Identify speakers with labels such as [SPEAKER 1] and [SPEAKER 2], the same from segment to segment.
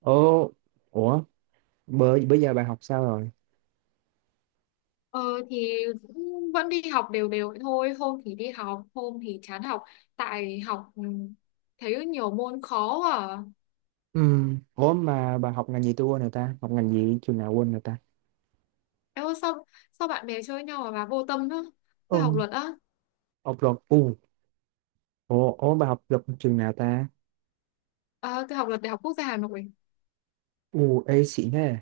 [SPEAKER 1] Ồ, ủa, bữa giờ bà học sao rồi?
[SPEAKER 2] Ờ, thì cũng vẫn đi học đều đều vậy thôi. Hôm thì đi học, hôm thì chán học. Tại học, thấy nhiều môn khó à.
[SPEAKER 1] Ừ, ủa mà bà học ngành gì tôi quên rồi ta? Học ngành gì trường nào quên rồi ta?
[SPEAKER 2] Em ơi, sao bạn bè chơi nhau mà bà vô tâm á?
[SPEAKER 1] Ừ.
[SPEAKER 2] Tôi học luật á.
[SPEAKER 1] Học luật, ủa bà học luật trường nào ta?
[SPEAKER 2] Tôi học luật Đại học Quốc gia Hà Nội.
[SPEAKER 1] U, ê xịn thế.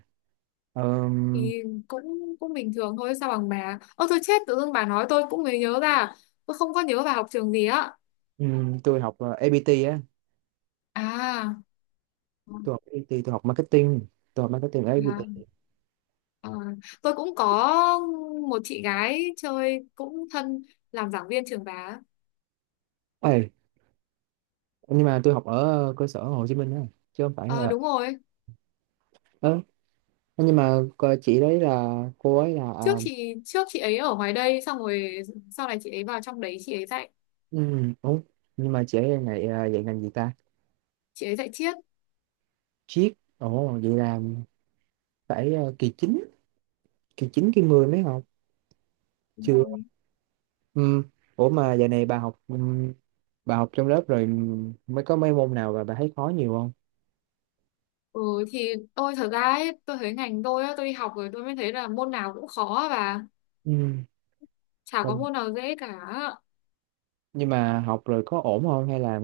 [SPEAKER 1] Ờm,
[SPEAKER 2] Thì cũng cũng bình thường thôi. Sao bằng bà. Ơ tôi chết, tự dưng bà nói tôi cũng mới nhớ ra. Tôi không có nhớ bà học trường gì á.
[SPEAKER 1] tôi học APT á,
[SPEAKER 2] À.
[SPEAKER 1] tôi học APT, tôi học marketing ở
[SPEAKER 2] À,
[SPEAKER 1] APT.
[SPEAKER 2] à, tôi cũng có một chị gái chơi cũng thân làm giảng viên trường bà á.
[SPEAKER 1] Ê, nhưng mà tôi học ở cơ sở Hồ Chí Minh á, chứ không phải
[SPEAKER 2] Ờ
[SPEAKER 1] là...
[SPEAKER 2] đúng rồi.
[SPEAKER 1] Ờ, nhưng mà chị đấy là, cô ấy là... À,
[SPEAKER 2] Trước chị ấy ở ngoài đây xong rồi sau này chị ấy vào trong đấy chị ấy dạy.
[SPEAKER 1] ủa, nhưng mà chị ấy là dạy, à, dạy ngành gì ta?
[SPEAKER 2] Chị ấy dạy triết.
[SPEAKER 1] Triết, ồ, vậy là phải kỳ chín kỳ 10 mới học
[SPEAKER 2] Đúng
[SPEAKER 1] chưa.
[SPEAKER 2] rồi.
[SPEAKER 1] Ừ. Ủa mà giờ này bà học trong lớp rồi, mới có mấy môn nào mà bà thấy khó nhiều không?
[SPEAKER 2] ừ thì tôi thật ra ấy, tôi thấy ngành tôi á, tôi đi học rồi tôi mới thấy là môn nào cũng khó và
[SPEAKER 1] Ừ.
[SPEAKER 2] chả có
[SPEAKER 1] Ừ.
[SPEAKER 2] môn nào dễ cả.
[SPEAKER 1] Nhưng mà học rồi có ổn không, hay là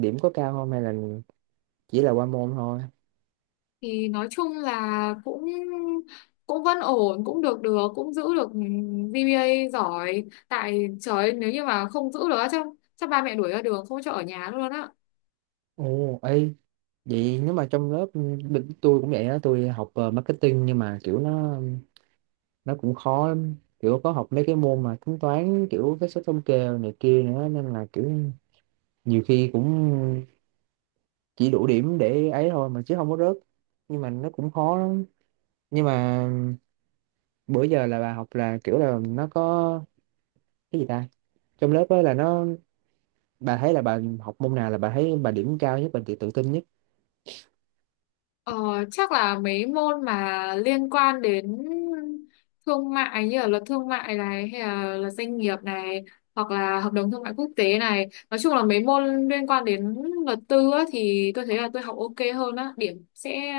[SPEAKER 1] điểm có cao không, hay là chỉ là qua môn thôi?
[SPEAKER 2] Thì nói chung là cũng cũng vẫn ổn, cũng được được cũng giữ được GPA giỏi. Tại trời ơi, nếu như mà không giữ được á, chắc chắc ba mẹ đuổi ra đường không cho ở nhà luôn á.
[SPEAKER 1] Ồ ê, vậy nếu mà trong lớp tôi cũng vậy đó. Tôi học marketing, nhưng mà kiểu nó cũng khó lắm, kiểu có học mấy cái môn mà tính toán kiểu cái số thống kê này kia nữa, nên là kiểu nhiều khi cũng chỉ đủ điểm để ấy thôi mà chứ không có rớt, nhưng mà nó cũng khó lắm. Nhưng mà bữa giờ là bà học là kiểu là nó có cái gì ta, trong lớp ấy là nó, bà thấy là bà học môn nào là bà thấy bà điểm cao nhất, bà tự tự tin nhất?
[SPEAKER 2] Ờ, chắc là mấy môn mà liên quan đến thương mại như là luật thương mại này hay là luật doanh nghiệp này hoặc là hợp đồng thương mại quốc tế này, nói chung là mấy môn liên quan đến luật tư á, thì tôi thấy là tôi học ok hơn á, điểm sẽ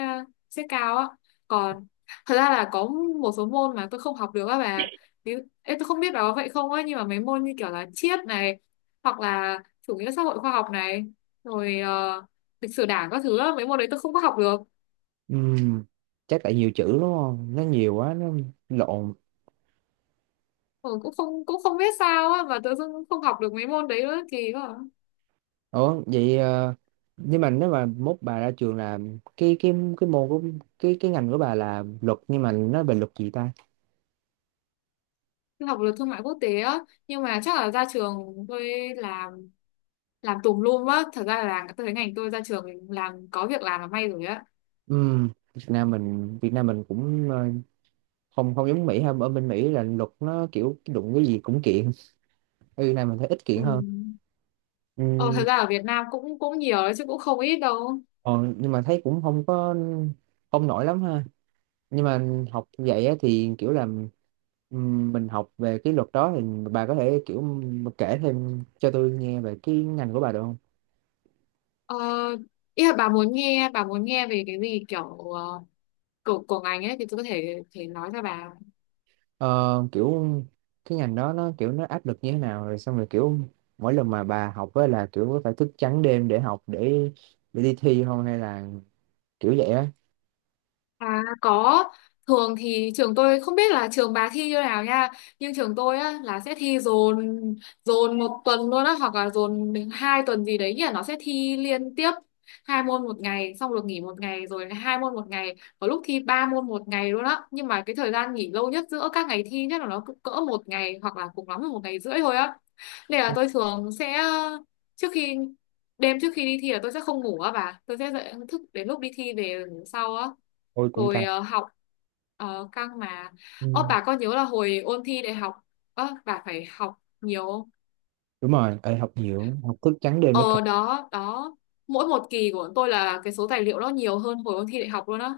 [SPEAKER 2] sẽ cao á. Còn thật ra là có một số môn mà tôi không học được á bà. Ví Ê, tôi không biết bà có vậy không á nhưng mà mấy môn như kiểu là triết này hoặc là chủ nghĩa xã hội khoa học này rồi lịch sử đảng các thứ á, mấy môn đấy tôi không có học được.
[SPEAKER 1] Ừm, chắc tại nhiều chữ đúng không, nó nhiều quá nó lộn.
[SPEAKER 2] Ờ, cũng không biết sao á mà tự dưng cũng không học được mấy môn đấy nữa, kỳ quá à.
[SPEAKER 1] Ủa vậy nhưng mà nếu mà mốt bà ra trường là cái môn của, cái ngành của bà là luật nhưng mà nó về luật gì ta?
[SPEAKER 2] Tôi học được thương mại quốc tế á nhưng mà chắc là ra trường tôi làm làm tùm lum á. Thật ra là tôi thấy ngành tôi ra trường làm có việc làm là may rồi á.
[SPEAKER 1] Việt Nam mình cũng không không giống Mỹ ha, ở bên Mỹ là luật nó kiểu đụng cái gì cũng kiện, ừ, này mình thấy ít kiện
[SPEAKER 2] Ừ.
[SPEAKER 1] hơn.
[SPEAKER 2] Ờ, thật
[SPEAKER 1] Ừ,
[SPEAKER 2] ra ở Việt Nam cũng cũng nhiều đấy chứ cũng không ít đâu.
[SPEAKER 1] còn nhưng mà thấy cũng không có không nổi lắm ha, nhưng mà học vậy á, thì kiểu là, mình học về cái luật đó thì bà có thể kiểu mà kể thêm cho tôi nghe về cái ngành của bà được không?
[SPEAKER 2] Ờ, ý là bà muốn nghe, bà muốn nghe về cái gì kiểu của ngành ấy thì tôi có thể thể nói cho bà.
[SPEAKER 1] Ờ, kiểu cái ngành đó nó kiểu nó áp lực như thế nào, rồi xong rồi kiểu mỗi lần mà bà học á là kiểu phải thức trắng đêm để học, để đi thi không, hay là kiểu vậy á?
[SPEAKER 2] À có, thường thì trường tôi không biết là trường bà thi như nào nha, nhưng trường tôi á là sẽ thi dồn dồn một tuần luôn á hoặc là dồn đến hai tuần gì đấy nhỉ, nó sẽ thi liên tiếp hai môn một ngày xong được nghỉ một ngày rồi hai môn một ngày, có lúc thi ba môn một ngày luôn á, nhưng mà cái thời gian nghỉ lâu nhất giữa các ngày thi nhất là nó cũng cỡ một ngày hoặc là cùng lắm là một ngày rưỡi thôi á. Nên là tôi thường sẽ trước khi đêm trước khi đi thi là tôi sẽ không ngủ á bà, tôi sẽ dậy thức đến lúc đi thi về ngủ sau á.
[SPEAKER 1] Ôi cũng
[SPEAKER 2] Rồi
[SPEAKER 1] căng.
[SPEAKER 2] học căng mà. Ơ
[SPEAKER 1] Ừ.
[SPEAKER 2] bà có nhớ là hồi ôn thi đại học, ơ bà phải học nhiều không?
[SPEAKER 1] Đúng rồi. Ê, học nhiều, học thức trắng đêm nữa cả.
[SPEAKER 2] Ờ đó đó, mỗi một kỳ của bọn tôi là cái số tài liệu nó nhiều hơn hồi ôn thi đại học luôn á.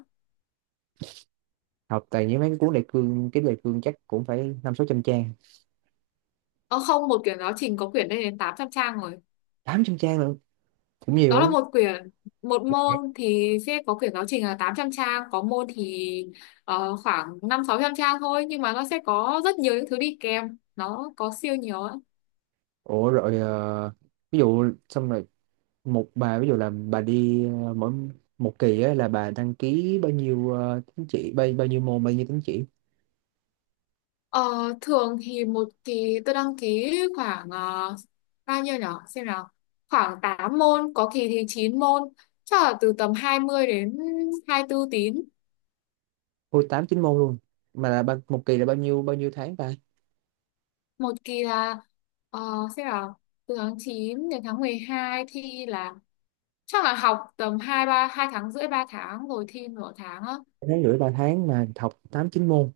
[SPEAKER 1] Học tại những mấy cuốn đại cương, cái đại cương chắc cũng phải năm sáu trăm trang.
[SPEAKER 2] Ờ không, một quyển giáo trình có quyển lên đến 800 trang rồi.
[SPEAKER 1] Tám trăm trang nữa, cũng nhiều
[SPEAKER 2] Đó là
[SPEAKER 1] ấy.
[SPEAKER 2] một quyển, một môn thì sẽ có quyển giáo trình là 800 trang, có môn thì ờ, khoảng năm sáu trăm trang thôi nhưng mà nó sẽ có rất nhiều những thứ đi kèm, nó có siêu nhiều ấy.
[SPEAKER 1] Ủa rồi ví dụ xong rồi, bà ví dụ là bà đi mỗi một kỳ á là bà đăng ký bao nhiêu tín chỉ, bao nhiêu môn, bao nhiêu tín chỉ?
[SPEAKER 2] Ờ, thường thì một kỳ tôi đăng ký khoảng bao nhiêu nhở, xem nào, khoảng 8 môn, có kỳ thì 9 môn, chắc là từ tầm 20 đến 24 tín.
[SPEAKER 1] Ôi tám chín môn luôn, mà là một kỳ là bao nhiêu tháng ta?
[SPEAKER 2] Một kỳ là ờ, xem nào, từ tháng 9 đến tháng 12 thi là chắc là học tầm hai tháng rưỡi ba tháng rồi thi nửa tháng á.
[SPEAKER 1] Ba tháng rưỡi ba tháng mà học tám chín môn.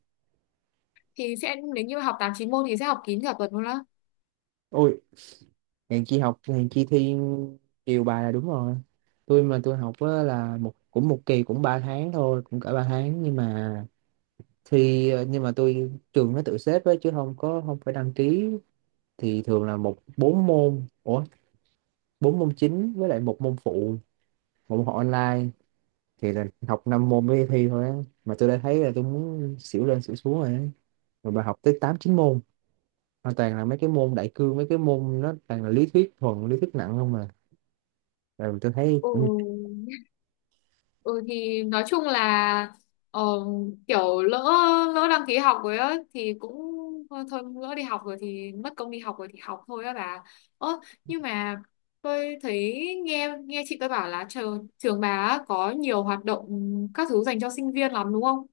[SPEAKER 2] Thì sẽ nếu như học tám chín môn thì sẽ học kín cả tuần luôn á.
[SPEAKER 1] Ôi hèn chi học, hèn chi thi chiều bài là đúng rồi. Tôi mà tôi học á là cũng một kỳ cũng 3 tháng thôi, cũng cả 3 tháng, nhưng mà nhưng mà tôi trường nó tự xếp ấy, chứ không có không phải đăng ký, thì thường là bốn môn. Ủa, bốn môn chính với lại một môn phụ, một môn học online, thì là học năm môn mới thi thôi á, mà tôi đã thấy là tôi muốn xỉu lên xỉu xuống rồi á. Rồi bà học tới tám chín môn, hoàn toàn là mấy cái môn đại cương, mấy cái môn nó toàn là lý thuyết, thuần lý thuyết nặng không mà, rồi tôi thấy
[SPEAKER 2] Ừ,
[SPEAKER 1] cũng.
[SPEAKER 2] Ừ thì nói chung là ờ, kiểu lỡ lỡ đăng ký học rồi á thì cũng thôi lỡ đi học rồi thì mất công đi học rồi thì học thôi á bà. Ơ nhưng mà tôi thấy nghe nghe chị tôi bảo là trường trường bà á, có nhiều hoạt động các thứ dành cho sinh viên lắm đúng không?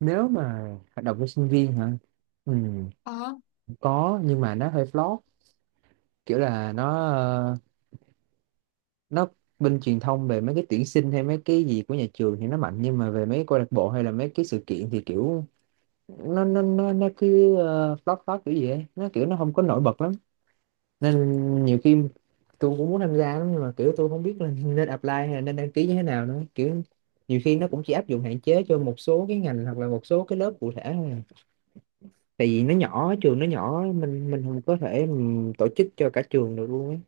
[SPEAKER 1] Nếu mà hoạt động cho sinh viên hả? Ừ,
[SPEAKER 2] Ờ.
[SPEAKER 1] có nhưng mà nó hơi flop, kiểu là nó nó bên truyền thông về mấy cái tuyển sinh hay mấy cái gì của nhà trường thì nó mạnh, nhưng mà về mấy cái câu lạc bộ hay là mấy cái sự kiện thì kiểu nó cứ flop flop kiểu gì ấy, nó kiểu nó không có nổi bật lắm. Nên nhiều khi tôi cũng muốn tham gia lắm, nhưng mà kiểu tôi không biết là nên apply hay là nên đăng ký như thế nào nữa, kiểu nhiều khi nó cũng chỉ áp dụng hạn chế cho một số cái ngành hoặc là một số cái lớp cụ thể thôi à. Tại vì nó nhỏ, trường nó nhỏ mình không có thể mình tổ chức cho cả trường được luôn ấy,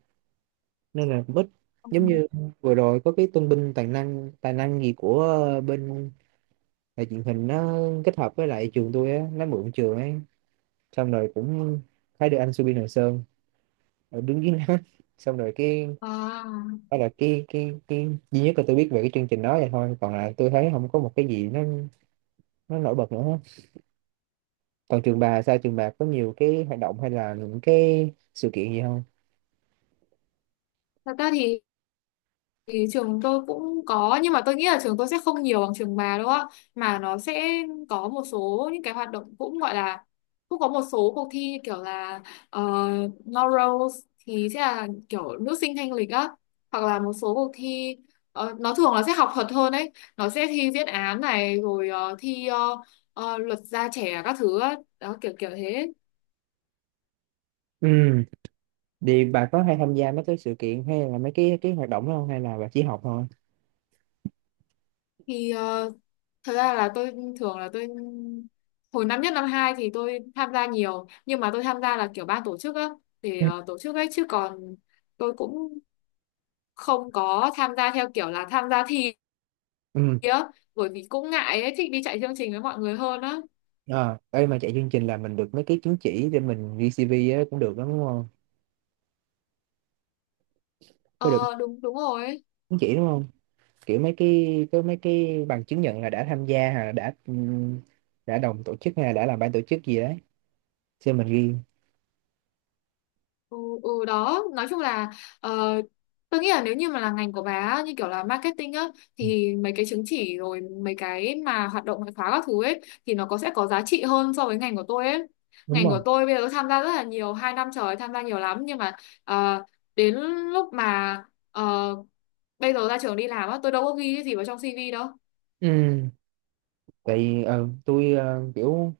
[SPEAKER 1] nên là cũng ít.
[SPEAKER 2] Ừ.
[SPEAKER 1] Giống như vừa rồi có cái tôn vinh tài năng, gì của bên đài truyền hình, nó kết hợp với lại trường tôi á, nó mượn trường ấy, xong rồi cũng thấy được anh Subin Hoàng Sơn ở đứng dưới nó xong rồi cái
[SPEAKER 2] À,
[SPEAKER 1] đó là cái duy nhất là tôi biết về cái chương trình đó vậy thôi, còn lại tôi thấy không có một cái gì nó nổi bật nữa hết. Còn trường bà sao, trường bà có nhiều cái hoạt động hay là những cái sự kiện gì không?
[SPEAKER 2] thật ra thì trường tôi cũng có nhưng mà tôi nghĩ là trường tôi sẽ không nhiều bằng trường bà đâu á. Mà nó sẽ có một số những cái hoạt động cũng gọi là cũng có một số cuộc thi như kiểu là Laurels thì sẽ là kiểu nữ sinh thanh lịch á, hoặc là một số cuộc thi nó thường là sẽ học thuật hơn ấy, nó sẽ thi diễn án này rồi thi luật gia trẻ các thứ á, đó kiểu kiểu thế.
[SPEAKER 1] Ừ. Thì bà có hay tham gia mấy cái sự kiện hay là mấy cái hoạt động đó không, hay là bà chỉ học thôi?
[SPEAKER 2] Thì thật ra là tôi thường là tôi hồi năm nhất năm hai thì tôi tham gia nhiều nhưng mà tôi tham gia là kiểu ban tổ chức á, thì
[SPEAKER 1] Ừ.
[SPEAKER 2] tổ chức ấy, chứ còn tôi cũng không có tham gia theo kiểu là tham gia thi
[SPEAKER 1] Ừ.
[SPEAKER 2] á, bởi vì cũng ngại ấy, thích đi chạy chương trình với mọi người hơn á.
[SPEAKER 1] À, đây mà chạy chương trình là mình được mấy cái chứng chỉ để mình VCV á, cũng được đó, đúng không? Có được
[SPEAKER 2] Ờ đúng đúng rồi.
[SPEAKER 1] chứng chỉ đúng không? Kiểu mấy cái, có mấy cái bằng chứng nhận là đã tham gia hay là đã đồng tổ chức hay là đã làm ban tổ chức gì đấy. Xem mình ghi.
[SPEAKER 2] Ừ, ừ đó nói chung là ờ, tôi nghĩ là nếu như mà là ngành của bà á, như kiểu là marketing á,
[SPEAKER 1] Ừ.
[SPEAKER 2] thì mấy cái chứng chỉ rồi mấy cái mà hoạt động ngoại khóa các thứ ấy thì nó có sẽ có giá trị hơn so với ngành của tôi ấy.
[SPEAKER 1] Đúng
[SPEAKER 2] Ngành
[SPEAKER 1] rồi.
[SPEAKER 2] của tôi bây giờ tôi tham gia rất là nhiều, hai năm trời tham gia nhiều lắm, nhưng mà ờ, đến lúc mà ờ, bây giờ ra trường đi làm á, tôi đâu có ghi cái gì vào trong CV đâu.
[SPEAKER 1] Ừ. Tại vì, tôi kiểu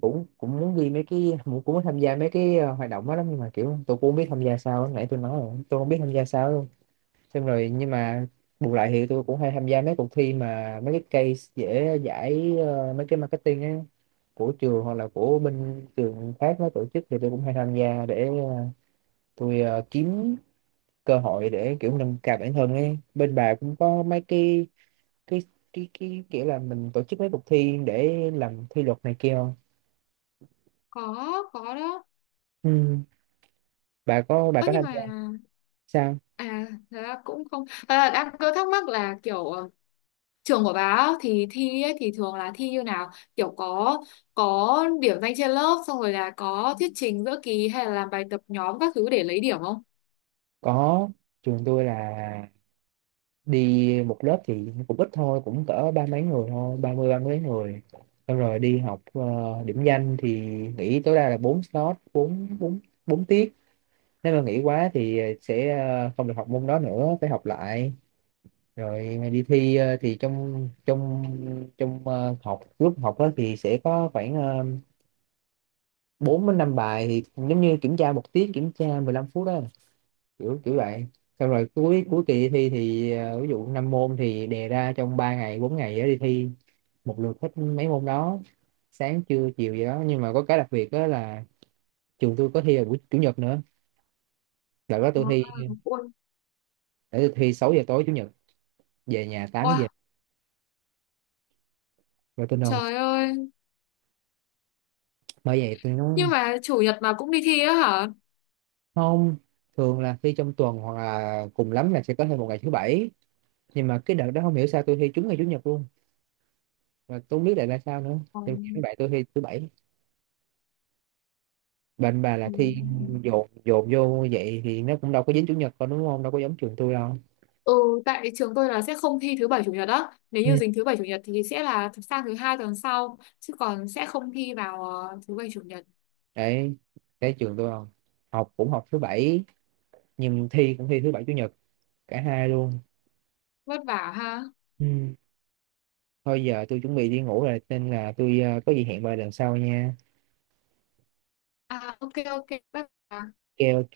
[SPEAKER 1] cũng cũng muốn ghi mấy cái, cũng cũng muốn tham gia mấy cái hoạt động đó lắm, nhưng mà kiểu tôi cũng không biết tham gia sao. Nãy tôi nói rồi, tôi không biết tham gia sao. Xong rồi nhưng mà bù lại thì tôi cũng hay tham gia mấy cuộc thi mà mấy cái case dễ giải, mấy cái marketing á, của trường hoặc là của bên trường khác nó tổ chức, thì tôi cũng hay tham gia để tôi kiếm cơ hội để kiểu nâng cao bản thân ấy. Bên bà cũng có mấy cái cái cái kiểu là mình tổ chức mấy cuộc thi để làm thi luật này kia không?
[SPEAKER 2] có có đó.
[SPEAKER 1] Ừ. Bà có,
[SPEAKER 2] Ơ nhưng
[SPEAKER 1] tham
[SPEAKER 2] mà
[SPEAKER 1] gia sao?
[SPEAKER 2] à, thật ra cũng không, thật đang cứ thắc mắc là kiểu trường của bà á, thì thi ấy, thì thường là thi như nào, kiểu có điểm danh trên lớp xong rồi là có thuyết trình giữa kỳ hay là làm bài tập nhóm các thứ để lấy điểm không?
[SPEAKER 1] Có. Trường tôi là đi một lớp thì cũng ít thôi, cũng cỡ ba mấy người thôi, ba mươi ba mấy người, xong rồi đi học điểm danh thì nghỉ tối đa là bốn slot, bốn bốn bốn tiết, nếu mà nghỉ quá thì sẽ không được học môn đó nữa, phải học lại. Rồi đi thi thì trong trong trong học lúc học đó thì sẽ có khoảng bốn đến năm bài thì giống như kiểm tra một tiết, kiểm tra 15 phút đó, kiểu kiểu vậy. Xong rồi cuối cuối kỳ thi thì ví dụ năm môn thì đề ra trong 3 ngày 4 ngày đó đi thi một lượt hết mấy môn đó, sáng trưa chiều gì đó, nhưng mà có cái đặc biệt đó là trường tôi có thi vào buổi chủ nhật nữa. Đợt đó tôi
[SPEAKER 2] À,
[SPEAKER 1] thi,
[SPEAKER 2] ui, ôi.
[SPEAKER 1] để tôi thi 6 giờ tối chủ nhật, về nhà 8 giờ,
[SPEAKER 2] Wow,
[SPEAKER 1] rồi tôi nôn.
[SPEAKER 2] trời ơi,
[SPEAKER 1] Bởi vậy tôi nói,
[SPEAKER 2] nhưng mà chủ nhật mà cũng đi thi á hả?
[SPEAKER 1] không, thường là thi trong tuần hoặc là cùng lắm là sẽ có thêm một ngày thứ bảy, nhưng mà cái đợt đó không hiểu sao tôi thi trúng ngày chủ nhật luôn, và tôi không biết lại là sao nữa,
[SPEAKER 2] ừ,
[SPEAKER 1] nhưng mà vậy tôi thi thứ bảy. Bên bà là
[SPEAKER 2] ừ.
[SPEAKER 1] thi dồn dồn vô vậy thì nó cũng đâu có dính chủ nhật đâu đúng không? Đâu có giống trường tôi đâu.
[SPEAKER 2] Ừ, tại trường tôi là sẽ không thi thứ bảy chủ nhật á, nếu
[SPEAKER 1] Ừ.
[SPEAKER 2] như dính thứ bảy chủ nhật thì sẽ là sang thứ hai tuần sau chứ còn sẽ không thi vào thứ bảy chủ nhật.
[SPEAKER 1] Đấy, cái trường tôi không. Học cũng học thứ bảy, nhưng thi cũng thi thứ bảy chủ nhật, cả hai luôn.
[SPEAKER 2] Vất vả ha.
[SPEAKER 1] Ừ. Thôi giờ tôi chuẩn bị đi ngủ rồi, nên là tôi có gì hẹn bà lần sau nha.
[SPEAKER 2] À ok ok, vất vả.
[SPEAKER 1] Ok ok.